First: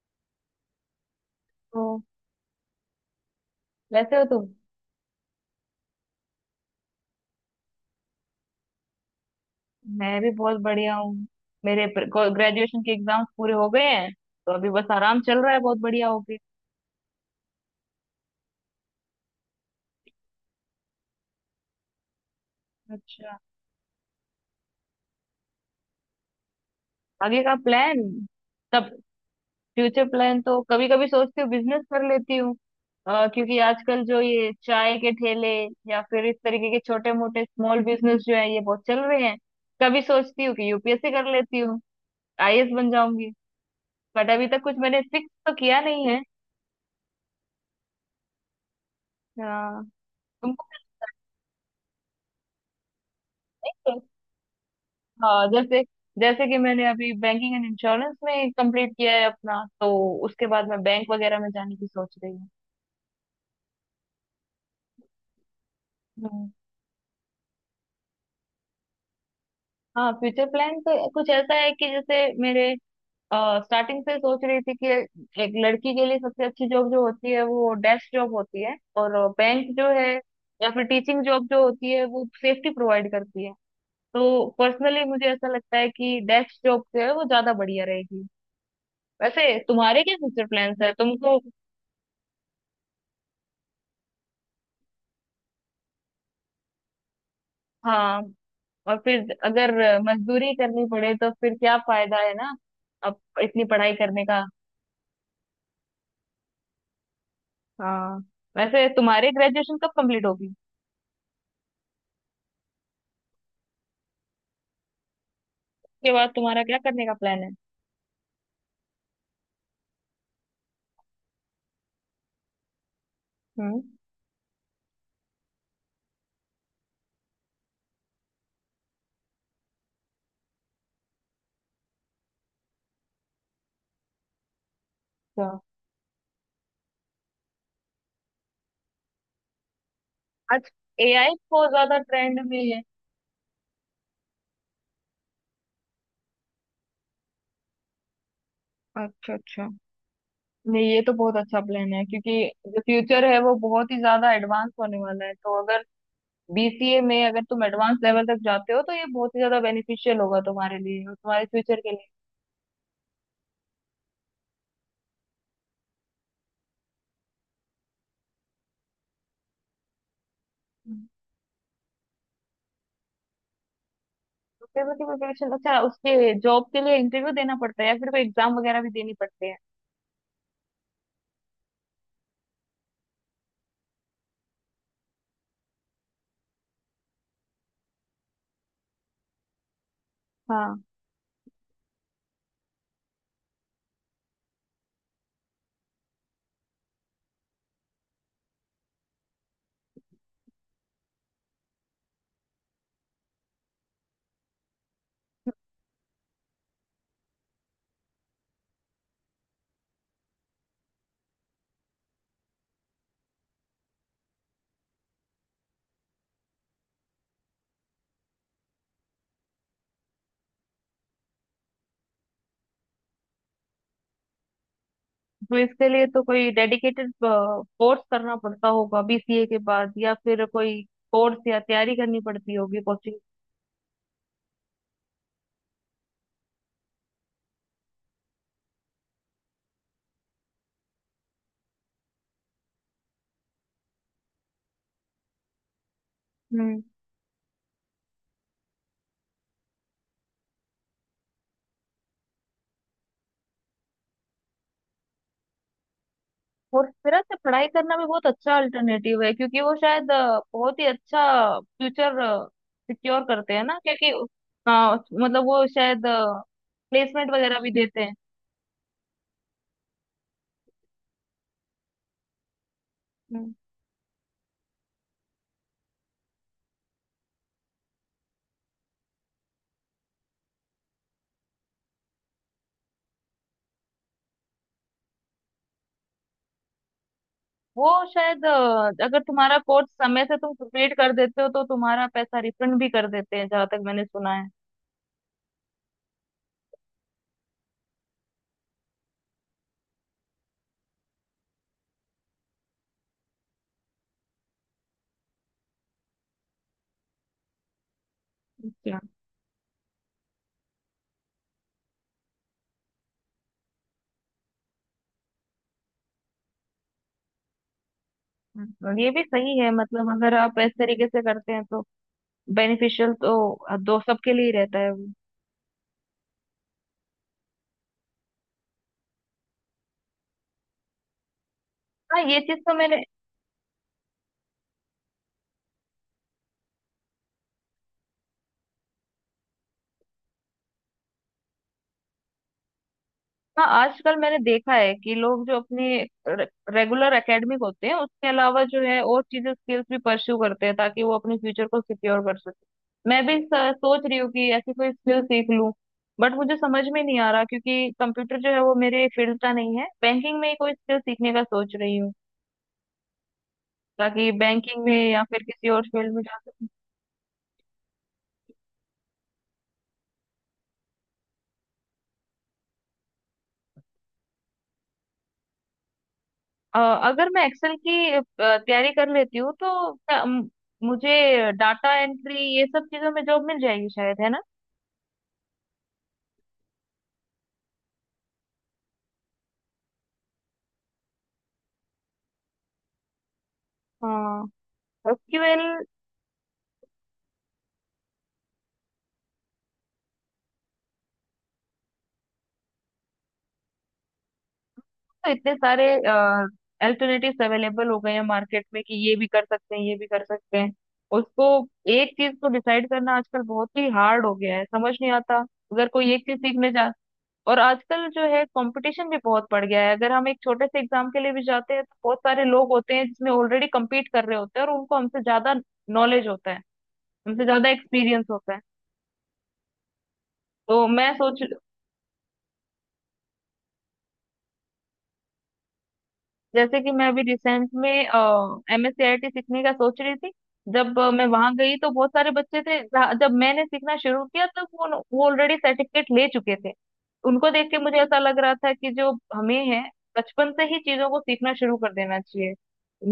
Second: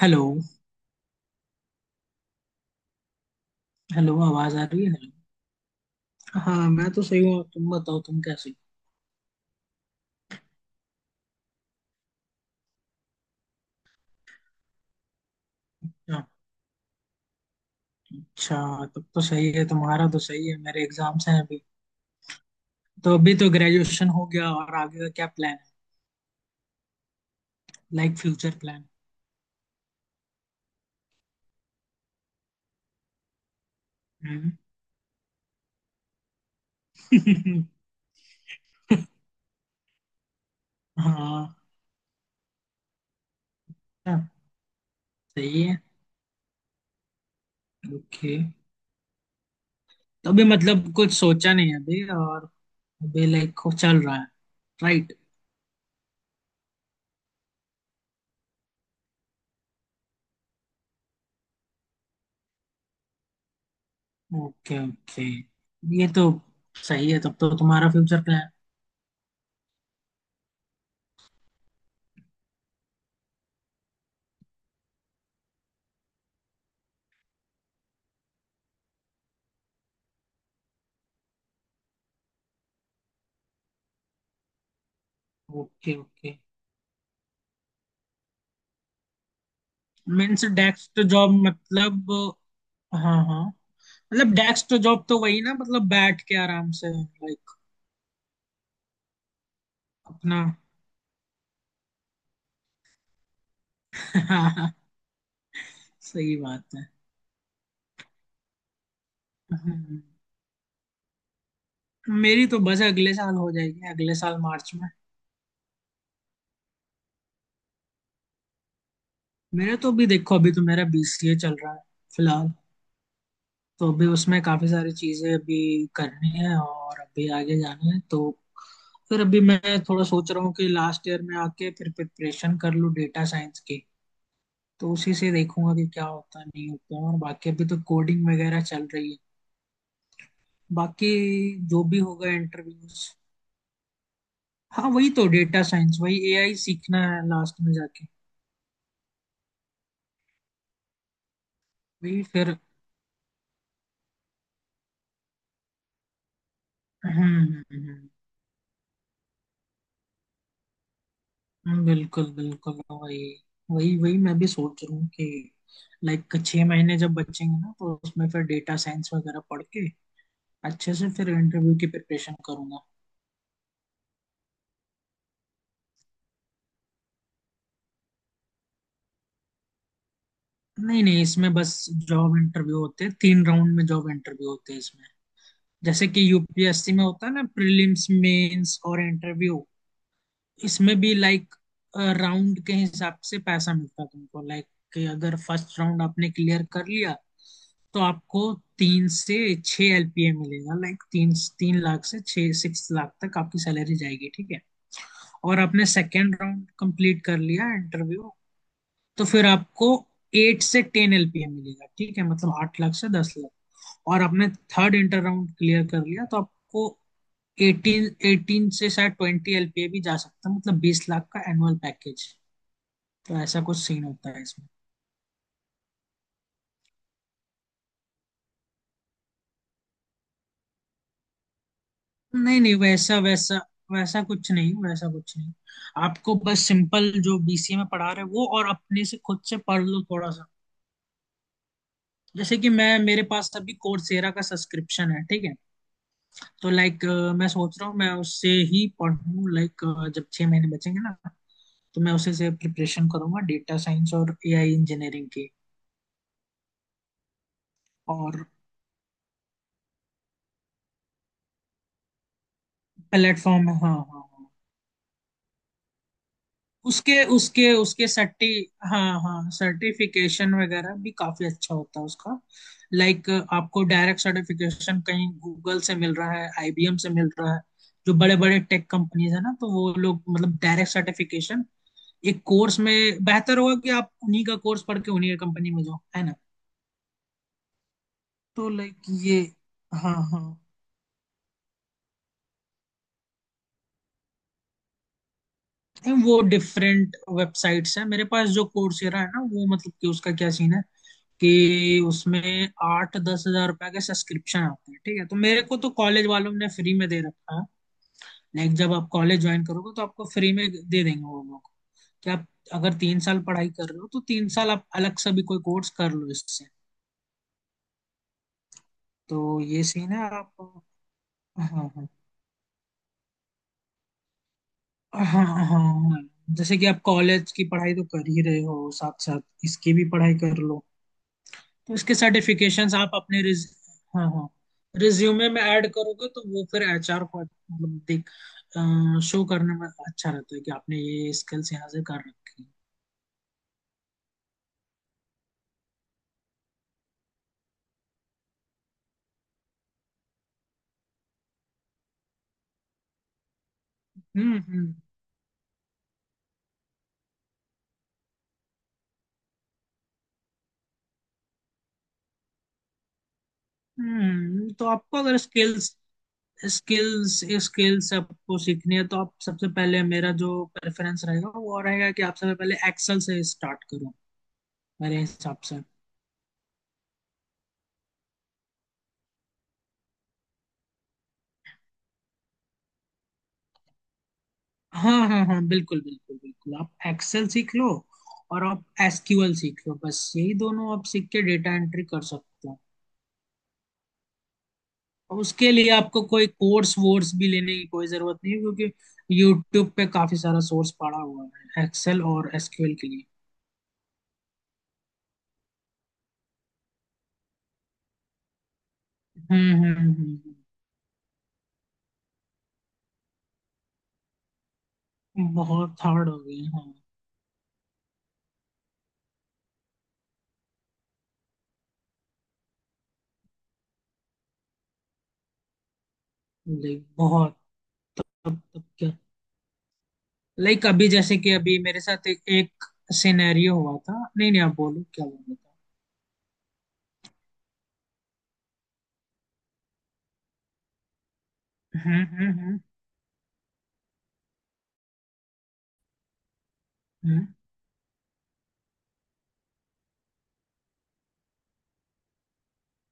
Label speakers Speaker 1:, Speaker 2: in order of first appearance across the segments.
Speaker 1: Hello.
Speaker 2: तो
Speaker 1: hello,
Speaker 2: वैसे हो तुम।
Speaker 1: आवाज आ रही है? हेलो। हाँ, मैं तो सही हूँ, तुम बताओ तुम कैसे
Speaker 2: मैं भी बहुत बढ़िया हूँ। मेरे ग्रेजुएशन के एग्जाम्स पूरे हो गए हैं। तो अभी बस आराम चल रहा है, बहुत बढ़िया हो
Speaker 1: हो।
Speaker 2: गया।
Speaker 1: अच्छा, तब तो सही है। तुम्हारा तो सही है, मेरे एग्जाम्स हैं अभी। तो अभी
Speaker 2: अच्छा।
Speaker 1: तो ग्रेजुएशन हो गया और आगे का क्या प्लान है?
Speaker 2: आगे का प्लान।
Speaker 1: लाइक फ्यूचर
Speaker 2: तब।
Speaker 1: प्लान।
Speaker 2: फ्यूचर प्लान तो कभी कभी सोचती हूँ बिजनेस कर लेती हूँ। क्योंकि आजकल जो ये
Speaker 1: हम्म।
Speaker 2: चाय के ठेले या फिर इस तरीके के छोटे मोटे स्मॉल बिजनेस जो है ये बहुत चल रहे हैं। कभी सोचती हूँ कि यूपीएससी कर
Speaker 1: हाँ,
Speaker 2: लेती हूँ। आईएएस बन जाऊंगी।
Speaker 1: हाँ,
Speaker 2: बट अभी तक कुछ मैंने फिक्स तो
Speaker 1: सही है।
Speaker 2: किया नहीं है।
Speaker 1: ओके।
Speaker 2: अ,
Speaker 1: तो अभी
Speaker 2: तुमको कुछ।
Speaker 1: मतलब कुछ सोचा नहीं है अभी और। अभी लाइक
Speaker 2: नहीं।
Speaker 1: चल रहा है। राइट।
Speaker 2: हाँ, जैसे। जैसे कि मैंने अभी बैंकिंग एंड इंश्योरेंस में कंप्लीट किया है अपना, तो उसके बाद मैं बैंक वगैरह में जाने की सोच रही हूँ।
Speaker 1: Okay okay. ये तो
Speaker 2: हम्म।
Speaker 1: सही है तब तो, तुम्हारा फ्यूचर प्लान।
Speaker 2: हाँ, फ्यूचर प्लान तो कुछ ऐसा है कि जैसे मेरे स्टार्टिंग से सोच रही थी कि एक लड़की के लिए सबसे अच्छी जॉब जो होती है वो डेस्क जॉब होती है। और बैंक जो है, या फिर टीचिंग जॉब जो होती है वो सेफ्टी प्रोवाइड करती है। तो पर्सनली मुझे ऐसा लगता है
Speaker 1: ओके
Speaker 2: कि
Speaker 1: ओके।
Speaker 2: डेस्क जॉब जो है वो ज्यादा बढ़िया रहेगी। वैसे तुम्हारे क्या
Speaker 1: मीन्स
Speaker 2: फ्यूचर प्लान्स है
Speaker 1: डेस्क जॉब
Speaker 2: तुमको?
Speaker 1: मतलब। हाँ हाँ। मतलब डेस्क तो जॉब तो वही ना, मतलब बैठ के आराम से लाइक
Speaker 2: हाँ। और फिर अगर
Speaker 1: अपना।
Speaker 2: मजदूरी करनी पड़े तो फिर क्या फायदा है ना, अब इतनी पढ़ाई करने का।
Speaker 1: हाँ, सही बात है।
Speaker 2: हाँ। वैसे तुम्हारे ग्रेजुएशन कब
Speaker 1: हम्म।
Speaker 2: कंप्लीट होगी?
Speaker 1: मेरी तो बस अगले साल हो जाएगी, अगले साल मार्च में।
Speaker 2: उसके बाद तुम्हारा क्या करने का प्लान है?
Speaker 1: मेरे तो अभी देखो, अभी तो मेरा BCA चल रहा है फिलहाल।
Speaker 2: हम्म।
Speaker 1: तो अभी उसमें काफी सारी चीजें अभी करनी है और अभी आगे जाना है, तो फिर अभी मैं थोड़ा सोच रहा हूँ कि लास्ट ईयर में आके फिर प्रिपरेशन कर लूँ डेटा साइंस की। तो उसी से
Speaker 2: अच्छा।
Speaker 1: देखूंगा कि क्या होता है नहीं होता है। और बाकी अभी तो कोडिंग वगैरह चल रही है
Speaker 2: आज
Speaker 1: बाकी,
Speaker 2: एआई बहुत
Speaker 1: जो
Speaker 2: ज्यादा
Speaker 1: भी होगा
Speaker 2: ट्रेंड में है।
Speaker 1: इंटरव्यूज। हाँ, वही तो डेटा साइंस, वही AI सीखना है लास्ट में जाके।
Speaker 2: अच्छा अच्छा। नहीं, ये तो बहुत अच्छा प्लान है,
Speaker 1: वही
Speaker 2: क्योंकि
Speaker 1: फिर।
Speaker 2: जो फ्यूचर है वो बहुत ही ज्यादा एडवांस होने वाला है, तो अगर बीसीए में
Speaker 1: हम्म
Speaker 2: अगर तुम
Speaker 1: हम्म,
Speaker 2: एडवांस
Speaker 1: हम्म,
Speaker 2: लेवल तक जाते हो तो ये बहुत ही ज्यादा बेनिफिशियल होगा तुम्हारे लिए और तुम्हारे फ्यूचर के
Speaker 1: बिल्कुल बिल्कुल। वही वही वही मैं भी सोच रहा हूँ कि लाइक 6 महीने जब बचेंगे ना तो उसमें फिर डेटा साइंस वगैरह पढ़ के अच्छे
Speaker 2: लिए।
Speaker 1: से फिर इंटरव्यू की प्रिपरेशन करूंगा।
Speaker 2: पेपर की प्रिपरेशन, अच्छा, उसके जॉब के लिए इंटरव्यू देना पड़ता है या फिर कोई एग्जाम वगैरह भी देनी पड़ती है?
Speaker 1: नहीं नहीं इसमें बस जॉब इंटरव्यू होते हैं, 3 राउंड में जॉब इंटरव्यू होते हैं इसमें। जैसे कि UPSC में होता है ना, प्रीलिम्स, मेंस और इंटरव्यू।
Speaker 2: हाँ।
Speaker 1: इसमें भी लाइक राउंड के हिसाब से पैसा मिलता है तुमको। लाइक कि अगर फर्स्ट राउंड आपने क्लियर कर लिया तो आपको 3 से 6 LPA मिलेगा। लाइक तीन, तीन लाख से छह, सिक्स लाख तक आपकी सैलरी जाएगी, ठीक है। और आपने सेकेंड राउंड कंप्लीट कर लिया इंटरव्यू, तो फिर आपको 8 से 10 LPA मिलेगा, ठीक है मतलब 8 लाख से 10 लाख। और आपने थर्ड इंटर राउंड क्लियर कर लिया तो आपको एटीन, एटीन से शायद ट्वेंटी एलपीए भी जा सकता है, मतलब 20 लाख का एनुअल पैकेज। तो ऐसा कुछ सीन होता है इसमें।
Speaker 2: तो इसके लिए तो कोई डेडिकेटेड कोर्स करना पड़ता होगा बीसीए के बाद या फिर कोई कोर्स या तैयारी करनी पड़ती
Speaker 1: नहीं नहीं,
Speaker 2: होगी, कोचिंग।
Speaker 1: वैसा वैसा वैसा कुछ नहीं, वैसा कुछ नहीं। आपको बस सिंपल जो BCA में पढ़ा रहे हैं वो, और अपने से खुद से पढ़ लो थोड़ा सा। जैसे कि मैं, मेरे पास अभी कोर्सेरा का सब्सक्रिप्शन है, ठीक है। तो
Speaker 2: हम्म।
Speaker 1: लाइक मैं सोच रहा हूँ मैं उससे ही पढ़ूँ। लाइक जब 6 महीने बचेंगे ना तो मैं उसे से प्रिपरेशन करूंगा डेटा साइंस और AI इंजीनियरिंग की।
Speaker 2: और मेरा से पढ़ाई करना भी बहुत
Speaker 1: और
Speaker 2: अच्छा अल्टरनेटिव है, क्योंकि वो शायद बहुत ही अच्छा फ्यूचर सिक्योर करते हैं
Speaker 1: प्लेटफॉर्म,
Speaker 2: ना,
Speaker 1: हाँ हाँ
Speaker 2: क्योंकि
Speaker 1: हाँ।
Speaker 2: मतलब वो शायद
Speaker 1: उसके
Speaker 2: प्लेसमेंट वगैरह भी
Speaker 1: उसके उसके
Speaker 2: देते
Speaker 1: सर्टी। हाँ हाँ, सर्टिफिकेशन वगैरह भी काफी अच्छा होता है उसका। लाइक
Speaker 2: हैं।
Speaker 1: आपको डायरेक्ट सर्टिफिकेशन कहीं गूगल से मिल रहा है, IBM से मिल रहा है, जो बड़े बड़े टेक कंपनीज है ना, तो वो लोग मतलब डायरेक्ट सर्टिफिकेशन एक कोर्स में। बेहतर होगा कि आप उन्हीं का कोर्स पढ़ के उन्हीं का कंपनी में जाओ, है ना।
Speaker 2: वो शायद
Speaker 1: तो लाइक
Speaker 2: अगर
Speaker 1: ये,
Speaker 2: तुम्हारा कोर्स
Speaker 1: हाँ
Speaker 2: समय से
Speaker 1: हाँ।
Speaker 2: तुम कंप्लीट कर देते हो तो तुम्हारा पैसा रिफंड भी कर देते हैं, जहां तक मैंने सुना है।
Speaker 1: नहीं, वो डिफरेंट वेबसाइट्स हैं मेरे पास। जो कोर्सेरा है ना, वो मतलब कि उसका क्या सीन है कि उसमें 8-10 हज़ार रुपए के सब्सक्रिप्शन आते हैं, ठीक है। तो मेरे को तो कॉलेज वालों ने फ्री में दे रखा है। लाइक जब
Speaker 2: अच्छा।
Speaker 1: आप कॉलेज ज्वाइन करोगे तो आपको फ्री में दे देंगे वो लोग। कि आप अगर 3 साल पढ़ाई कर रहे हो तो 3 साल आप अलग से भी कोई कोर्स कर लो इससे।
Speaker 2: और ये भी सही
Speaker 1: तो
Speaker 2: है,
Speaker 1: ये
Speaker 2: मतलब
Speaker 1: सीन है
Speaker 2: अगर
Speaker 1: आप।
Speaker 2: आप इस तरीके से करते हैं
Speaker 1: हाँ
Speaker 2: तो
Speaker 1: हाँ
Speaker 2: बेनिफिशियल तो दो सबके लिए ही रहता है वो।
Speaker 1: हाँ हाँ, हाँ हाँ। जैसे कि आप कॉलेज की पढ़ाई तो कर ही रहे हो, साथ साथ इसकी भी पढ़ाई कर लो, तो उसके
Speaker 2: हाँ, ये चीज तो
Speaker 1: सर्टिफिकेशंस
Speaker 2: मैंने।
Speaker 1: आप अपने रिज, हाँ हाँ, रिज्यूमे में ऐड करोगे तो वो फिर HR को मतलब देख, शो करने में अच्छा रहता है कि आपने ये स्किल्स यहाँ से कर रखी हैं।
Speaker 2: हाँ, आजकल मैंने देखा है कि लोग जो अपने रेगुलर एकेडमिक होते हैं उसके अलावा जो है और चीजें स्किल्स भी परस्यू करते हैं ताकि वो अपने फ्यूचर को सिक्योर कर सके मैं भी सोच रही हूँ कि
Speaker 1: हम्म
Speaker 2: ऐसी कोई
Speaker 1: हम्म
Speaker 2: स्किल सीख लूँ। बट मुझे समझ में नहीं आ रहा, क्योंकि कंप्यूटर जो है वो मेरे फील्ड का नहीं है, बैंकिंग में ही कोई स्किल सीखने का सोच रही हूँ, ताकि बैंकिंग
Speaker 1: तो
Speaker 2: में
Speaker 1: आपको
Speaker 2: या
Speaker 1: अगर
Speaker 2: फिर किसी और
Speaker 1: स्किल्स,
Speaker 2: फील्ड में जा सकूँ।
Speaker 1: स्किल्स स्किल्स आपको सीखनी है तो आप सबसे पहले, मेरा जो प्रेफरेंस रहेगा वो रहेगा कि आप सबसे पहले एक्सेल से स्टार्ट करो मेरे हिसाब से।
Speaker 2: अ, अगर मैं एक्सेल की तैयारी कर लेती हूँ तो क्या, मुझे डाटा एंट्री ये सब चीजों में जॉब मिल जाएगी शायद, है ना?
Speaker 1: हाँ हाँ हाँ बिल्कुल बिल्कुल बिल्कुल, आप एक्सेल सीख लो और आप SQL सीख लो, बस यही दोनों आप सीख के डेटा एंट्री कर सकते हो।
Speaker 2: हाँ,
Speaker 1: और
Speaker 2: एसक्यूएल।
Speaker 1: उसके लिए आपको कोई कोर्स वोर्स भी लेने की कोई जरूरत नहीं है, क्योंकि यूट्यूब पे काफी सारा सोर्स पड़ा हुआ है एक्सेल और SQL के लिए।
Speaker 2: तो इतने सारे अल्टरनेटिव्स अवेलेबल हो गए हैं मार्केट में कि ये भी कर
Speaker 1: हम्म
Speaker 2: सकते हैं, ये
Speaker 1: हम्म
Speaker 2: भी कर
Speaker 1: हम्म,
Speaker 2: सकते हैं। उसको एक चीज को डिसाइड करना आजकल बहुत ही हार्ड हो गया है, समझ नहीं आता। अगर
Speaker 1: बहुत
Speaker 2: कोई एक
Speaker 1: हार्ड
Speaker 2: चीज
Speaker 1: हो गए
Speaker 2: सीखने
Speaker 1: हाँ।
Speaker 2: जा, और आजकल जो है कंपटीशन भी बहुत बढ़ गया है, अगर हम एक छोटे से एग्जाम के लिए भी जाते हैं तो बहुत सारे लोग होते हैं जिसमें ऑलरेडी कम्पीट कर रहे होते हैं और उनको हमसे ज्यादा नॉलेज होता है,
Speaker 1: लाइक
Speaker 2: हमसे
Speaker 1: बहुत।
Speaker 2: ज्यादा एक्सपीरियंस होता है।
Speaker 1: तब तब क्या,
Speaker 2: तो
Speaker 1: लाइक अभी
Speaker 2: मैं
Speaker 1: जैसे
Speaker 2: सोच।
Speaker 1: कि अभी मेरे साथ एक सिनेरियो हुआ था। नहीं नहीं आप बोलो क्या बोल रहे थे।
Speaker 2: जैसे कि मैं अभी रिसेंट में एमएससीआईटी सीखने का सोच रही थी। जब मैं वहां गई तो बहुत
Speaker 1: हम्म
Speaker 2: सारे
Speaker 1: हम्म
Speaker 2: बच्चे
Speaker 1: हम्म
Speaker 2: थे जब मैंने सीखना शुरू किया तब वो ऑलरेडी सर्टिफिकेट ले चुके थे।
Speaker 1: हम्म,
Speaker 2: उनको देख के मुझे ऐसा लग रहा था कि जो हमें है, बचपन से ही चीजों को सीखना शुरू कर देना चाहिए,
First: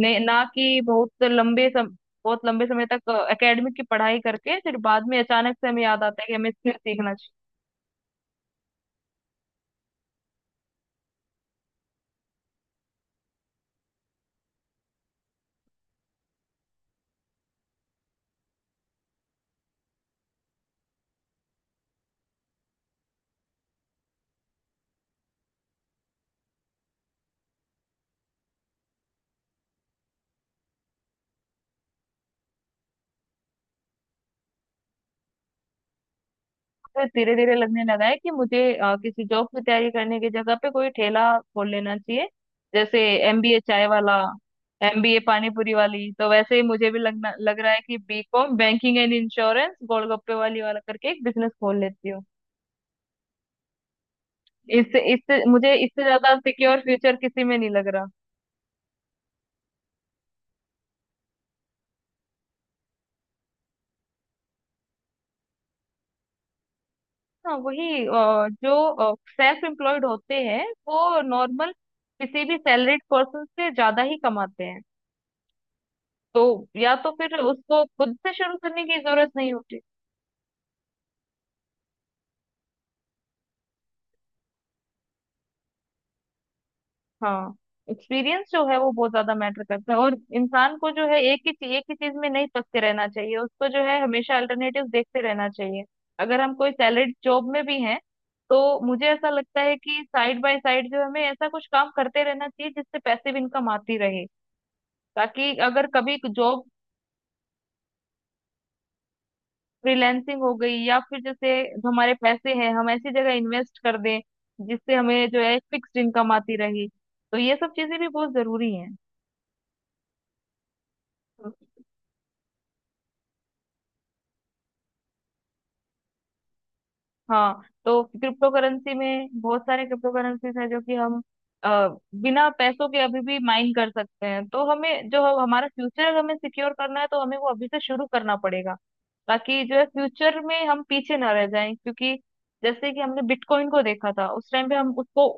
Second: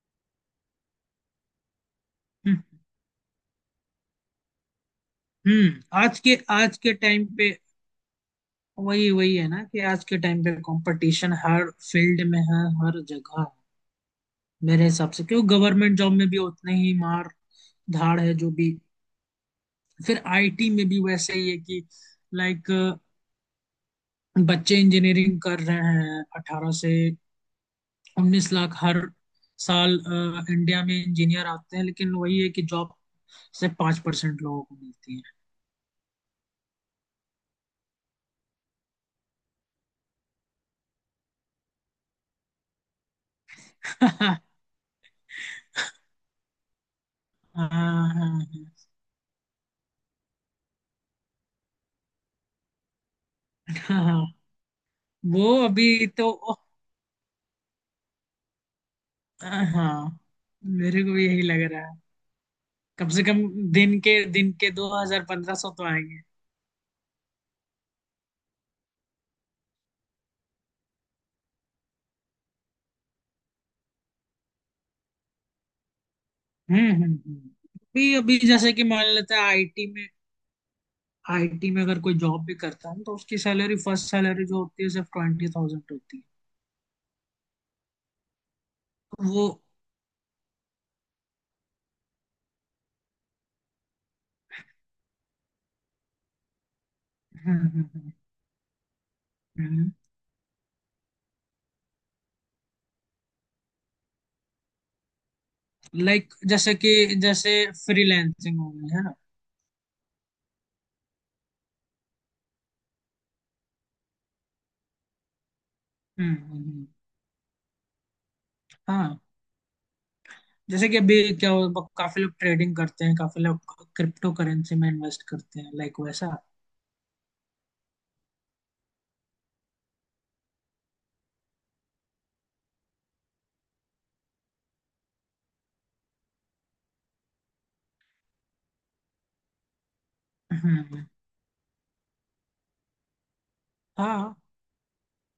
Speaker 2: ना कि बहुत लंबे
Speaker 1: हम्म।
Speaker 2: समय तक एकेडमिक की पढ़ाई करके फिर बाद में अचानक से
Speaker 1: हम्म,
Speaker 2: हमें याद
Speaker 1: आज
Speaker 2: आता है कि
Speaker 1: के,
Speaker 2: हमें स्किल
Speaker 1: आज के
Speaker 2: सीखना
Speaker 1: टाइम
Speaker 2: चाहिए।
Speaker 1: पे, वही वही है ना कि आज के टाइम पे कंपटीशन हर फील्ड में है, हर जगह है। मेरे हिसाब से क्यों, गवर्नमेंट जॉब में भी उतने ही मार धाड़ है, जो भी फिर IT में भी वैसे ही है कि लाइक बच्चे इंजीनियरिंग कर रहे हैं 18 से 19 लाख हर साल इंडिया में इंजीनियर आते हैं, लेकिन वही है कि जॉब से 5% लोगों को मिलती है।
Speaker 2: फिर धीरे धीरे लगने लगा है कि मुझे किसी जॉब की तैयारी करने की जगह पे कोई ठेला खोल लेना चाहिए, जैसे एमबीए चाय वाला,
Speaker 1: हाँ
Speaker 2: एमबीए पानी पूरी वाली, तो वैसे ही मुझे भी लगना लग
Speaker 1: हाँ
Speaker 2: रहा है कि
Speaker 1: हाँ
Speaker 2: BCom banking and insurance golgappe वाली वाला करके एक बिजनेस खोल लेती हूँ।
Speaker 1: हाँ, हाँ,
Speaker 2: इससे इससे
Speaker 1: वो
Speaker 2: मुझे इससे
Speaker 1: अभी तो
Speaker 2: ज्यादा सिक्योर फ्यूचर किसी में नहीं लग रहा।
Speaker 1: हाँ, मेरे को भी यही लग रहा है। कम से कम दिन के दो हजार, पंद्रह सौ तो आएंगे।
Speaker 2: हाँ, वही जो सेल्फ एम्प्लॉयड होते हैं वो नॉर्मल किसी भी सैलरीड पर्सन से ज्यादा ही कमाते हैं, तो
Speaker 1: हम्म
Speaker 2: या
Speaker 1: हम्म
Speaker 2: तो फिर
Speaker 1: हम्म।
Speaker 2: उसको खुद
Speaker 1: अभी
Speaker 2: से
Speaker 1: अभी
Speaker 2: शुरू
Speaker 1: जैसे कि
Speaker 2: करने की
Speaker 1: मान
Speaker 2: जरूरत
Speaker 1: लेते हैं
Speaker 2: नहीं होती।
Speaker 1: IT में, IT में अगर कोई जॉब भी करता है तो उसकी सैलरी, फर्स्ट सैलरी जो होती है सिर्फ 20,000 होती है।
Speaker 2: हाँ, एक्सपीरियंस जो है वो बहुत
Speaker 1: तो
Speaker 2: ज्यादा
Speaker 1: वो।
Speaker 2: मैटर करता है, और इंसान को जो है एक ही चीज में नहीं फंसते रहना चाहिए, उसको जो है हमेशा अल्टरनेटिव देखते रहना चाहिए। अगर हम कोई सैलरी जॉब में
Speaker 1: हम्म
Speaker 2: भी हैं
Speaker 1: हम्म
Speaker 2: तो मुझे ऐसा लगता है
Speaker 1: हम्म।
Speaker 2: कि साइड बाय साइड जो हमें ऐसा कुछ काम करते रहना चाहिए जिससे पैसिव इनकम आती रहे, ताकि अगर कभी
Speaker 1: लाइक
Speaker 2: जॉब।
Speaker 1: जैसे कि जैसे फ्रीलैंसिंग हो गई है ना।
Speaker 2: फ्रीलैंसिंग हो गई या फिर जैसे, जो हमारे पैसे हैं हम ऐसी जगह इन्वेस्ट कर दें जिससे हमें जो है फिक्स्ड इनकम
Speaker 1: हम्म
Speaker 2: आती
Speaker 1: हम्म,
Speaker 2: रहे।
Speaker 1: हम्म।
Speaker 2: तो ये सब चीजें भी बहुत जरूरी हैं।
Speaker 1: हाँ जैसे कि अभी क्या हो काफी लोग ट्रेडिंग करते हैं, काफी लोग क्रिप्टो करेंसी में इन्वेस्ट करते हैं लाइक वैसा।
Speaker 2: हाँ, तो क्रिप्टो करेंसी में बहुत सारे क्रिप्टो करेंसीज हैं जो कि हम अ, बिना पैसों के अभी भी माइन कर सकते हैं, तो हमें जो हमारा फ्यूचर हमें सिक्योर करना है तो हमें वो अभी से शुरू करना पड़ेगा, ताकि जो है फ्यूचर में हम
Speaker 1: हम्म
Speaker 2: पीछे ना रह जाएं, क्योंकि जैसे कि हमने बिटकॉइन को देखा था
Speaker 1: हाँ
Speaker 2: उस टाइम पे हम उसको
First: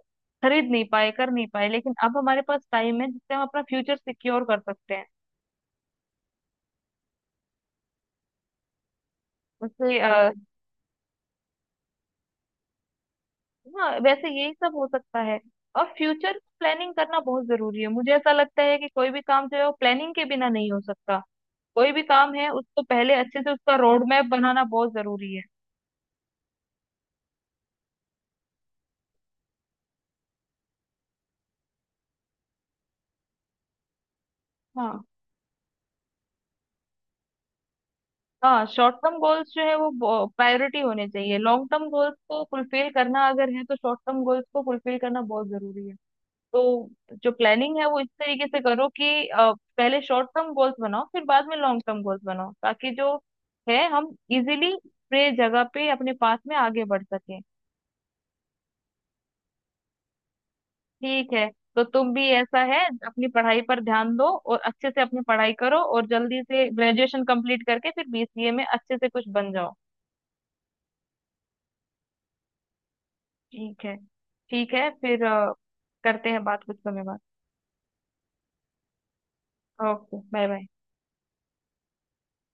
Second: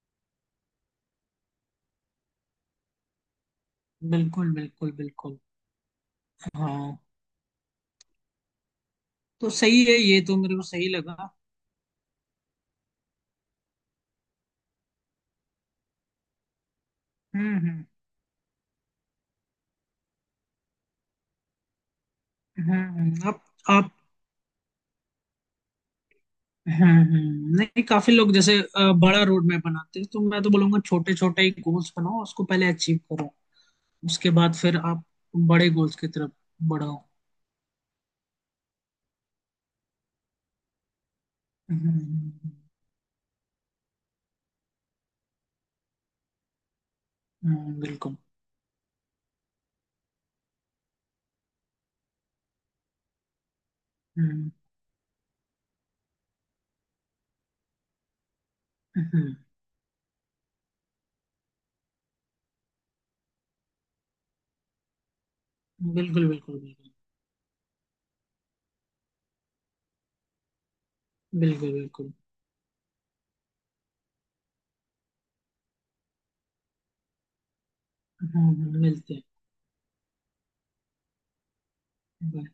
Speaker 2: खरीद नहीं पाए, कर नहीं पाए, लेकिन अब हमारे पास टाइम है जिससे हम अपना फ्यूचर सिक्योर
Speaker 1: बिल्कुल
Speaker 2: कर
Speaker 1: बिल्कुल
Speaker 2: सकते हैं।
Speaker 1: बिल्कुल, हाँ तो सही
Speaker 2: उससे।
Speaker 1: है, ये तो मेरे को सही लगा।
Speaker 2: हाँ, वैसे यही सब हो सकता है, और फ्यूचर प्लानिंग करना बहुत
Speaker 1: हम्म
Speaker 2: जरूरी
Speaker 1: हम्म
Speaker 2: है, मुझे ऐसा लगता है कि कोई भी काम जो है वो प्लानिंग के बिना नहीं हो सकता। कोई भी काम है
Speaker 1: हम्म
Speaker 2: उसको पहले
Speaker 1: हम्म, आप
Speaker 2: अच्छे से उसका
Speaker 1: आप,
Speaker 2: रोड मैप बनाना बहुत जरूरी है।
Speaker 1: हम्म, नहीं, काफी लोग जैसे बड़ा रोड मैप बनाते हैं तो मैं तो बोलूंगा छोटे छोटे ही गोल्स बनाओ, उसको पहले अचीव करो, उसके बाद फिर आप
Speaker 2: हाँ।
Speaker 1: बड़े गोल्स की तरफ बढ़ाओ।
Speaker 2: हाँ, शॉर्ट टर्म गोल्स जो है वो प्रायोरिटी होने चाहिए, लॉन्ग टर्म
Speaker 1: हम्म
Speaker 2: गोल्स को
Speaker 1: हम्म,
Speaker 2: फुलफिल करना अगर है तो शॉर्ट टर्म गोल्स को फुलफिल करना बहुत जरूरी है। तो जो प्लानिंग है वो इस
Speaker 1: बिल्कुल।
Speaker 2: तरीके से करो कि पहले शॉर्ट टर्म गोल्स बनाओ फिर बाद में लॉन्ग टर्म गोल्स बनाओ ताकि जो है हम
Speaker 1: हम्म
Speaker 2: इजीली पूरे जगह पे अपने पास में आगे बढ़ सकें।
Speaker 1: हम्म
Speaker 2: ठीक है। तो तुम भी ऐसा है, अपनी पढ़ाई पर ध्यान दो और अच्छे से अपनी पढ़ाई करो और
Speaker 1: बिल्कुल
Speaker 2: जल्दी
Speaker 1: बिल्कुल
Speaker 2: से
Speaker 1: बिल्कुल
Speaker 2: ग्रेजुएशन कंप्लीट करके फिर बीसीए में अच्छे से कुछ बन जाओ।
Speaker 1: बिल्कुल बिल्कुल।
Speaker 2: ठीक है। ठीक है, फिर करते हैं बात कुछ समय बाद।
Speaker 1: मिलते हैं।
Speaker 2: Okay, bye bye.
Speaker 1: Bye.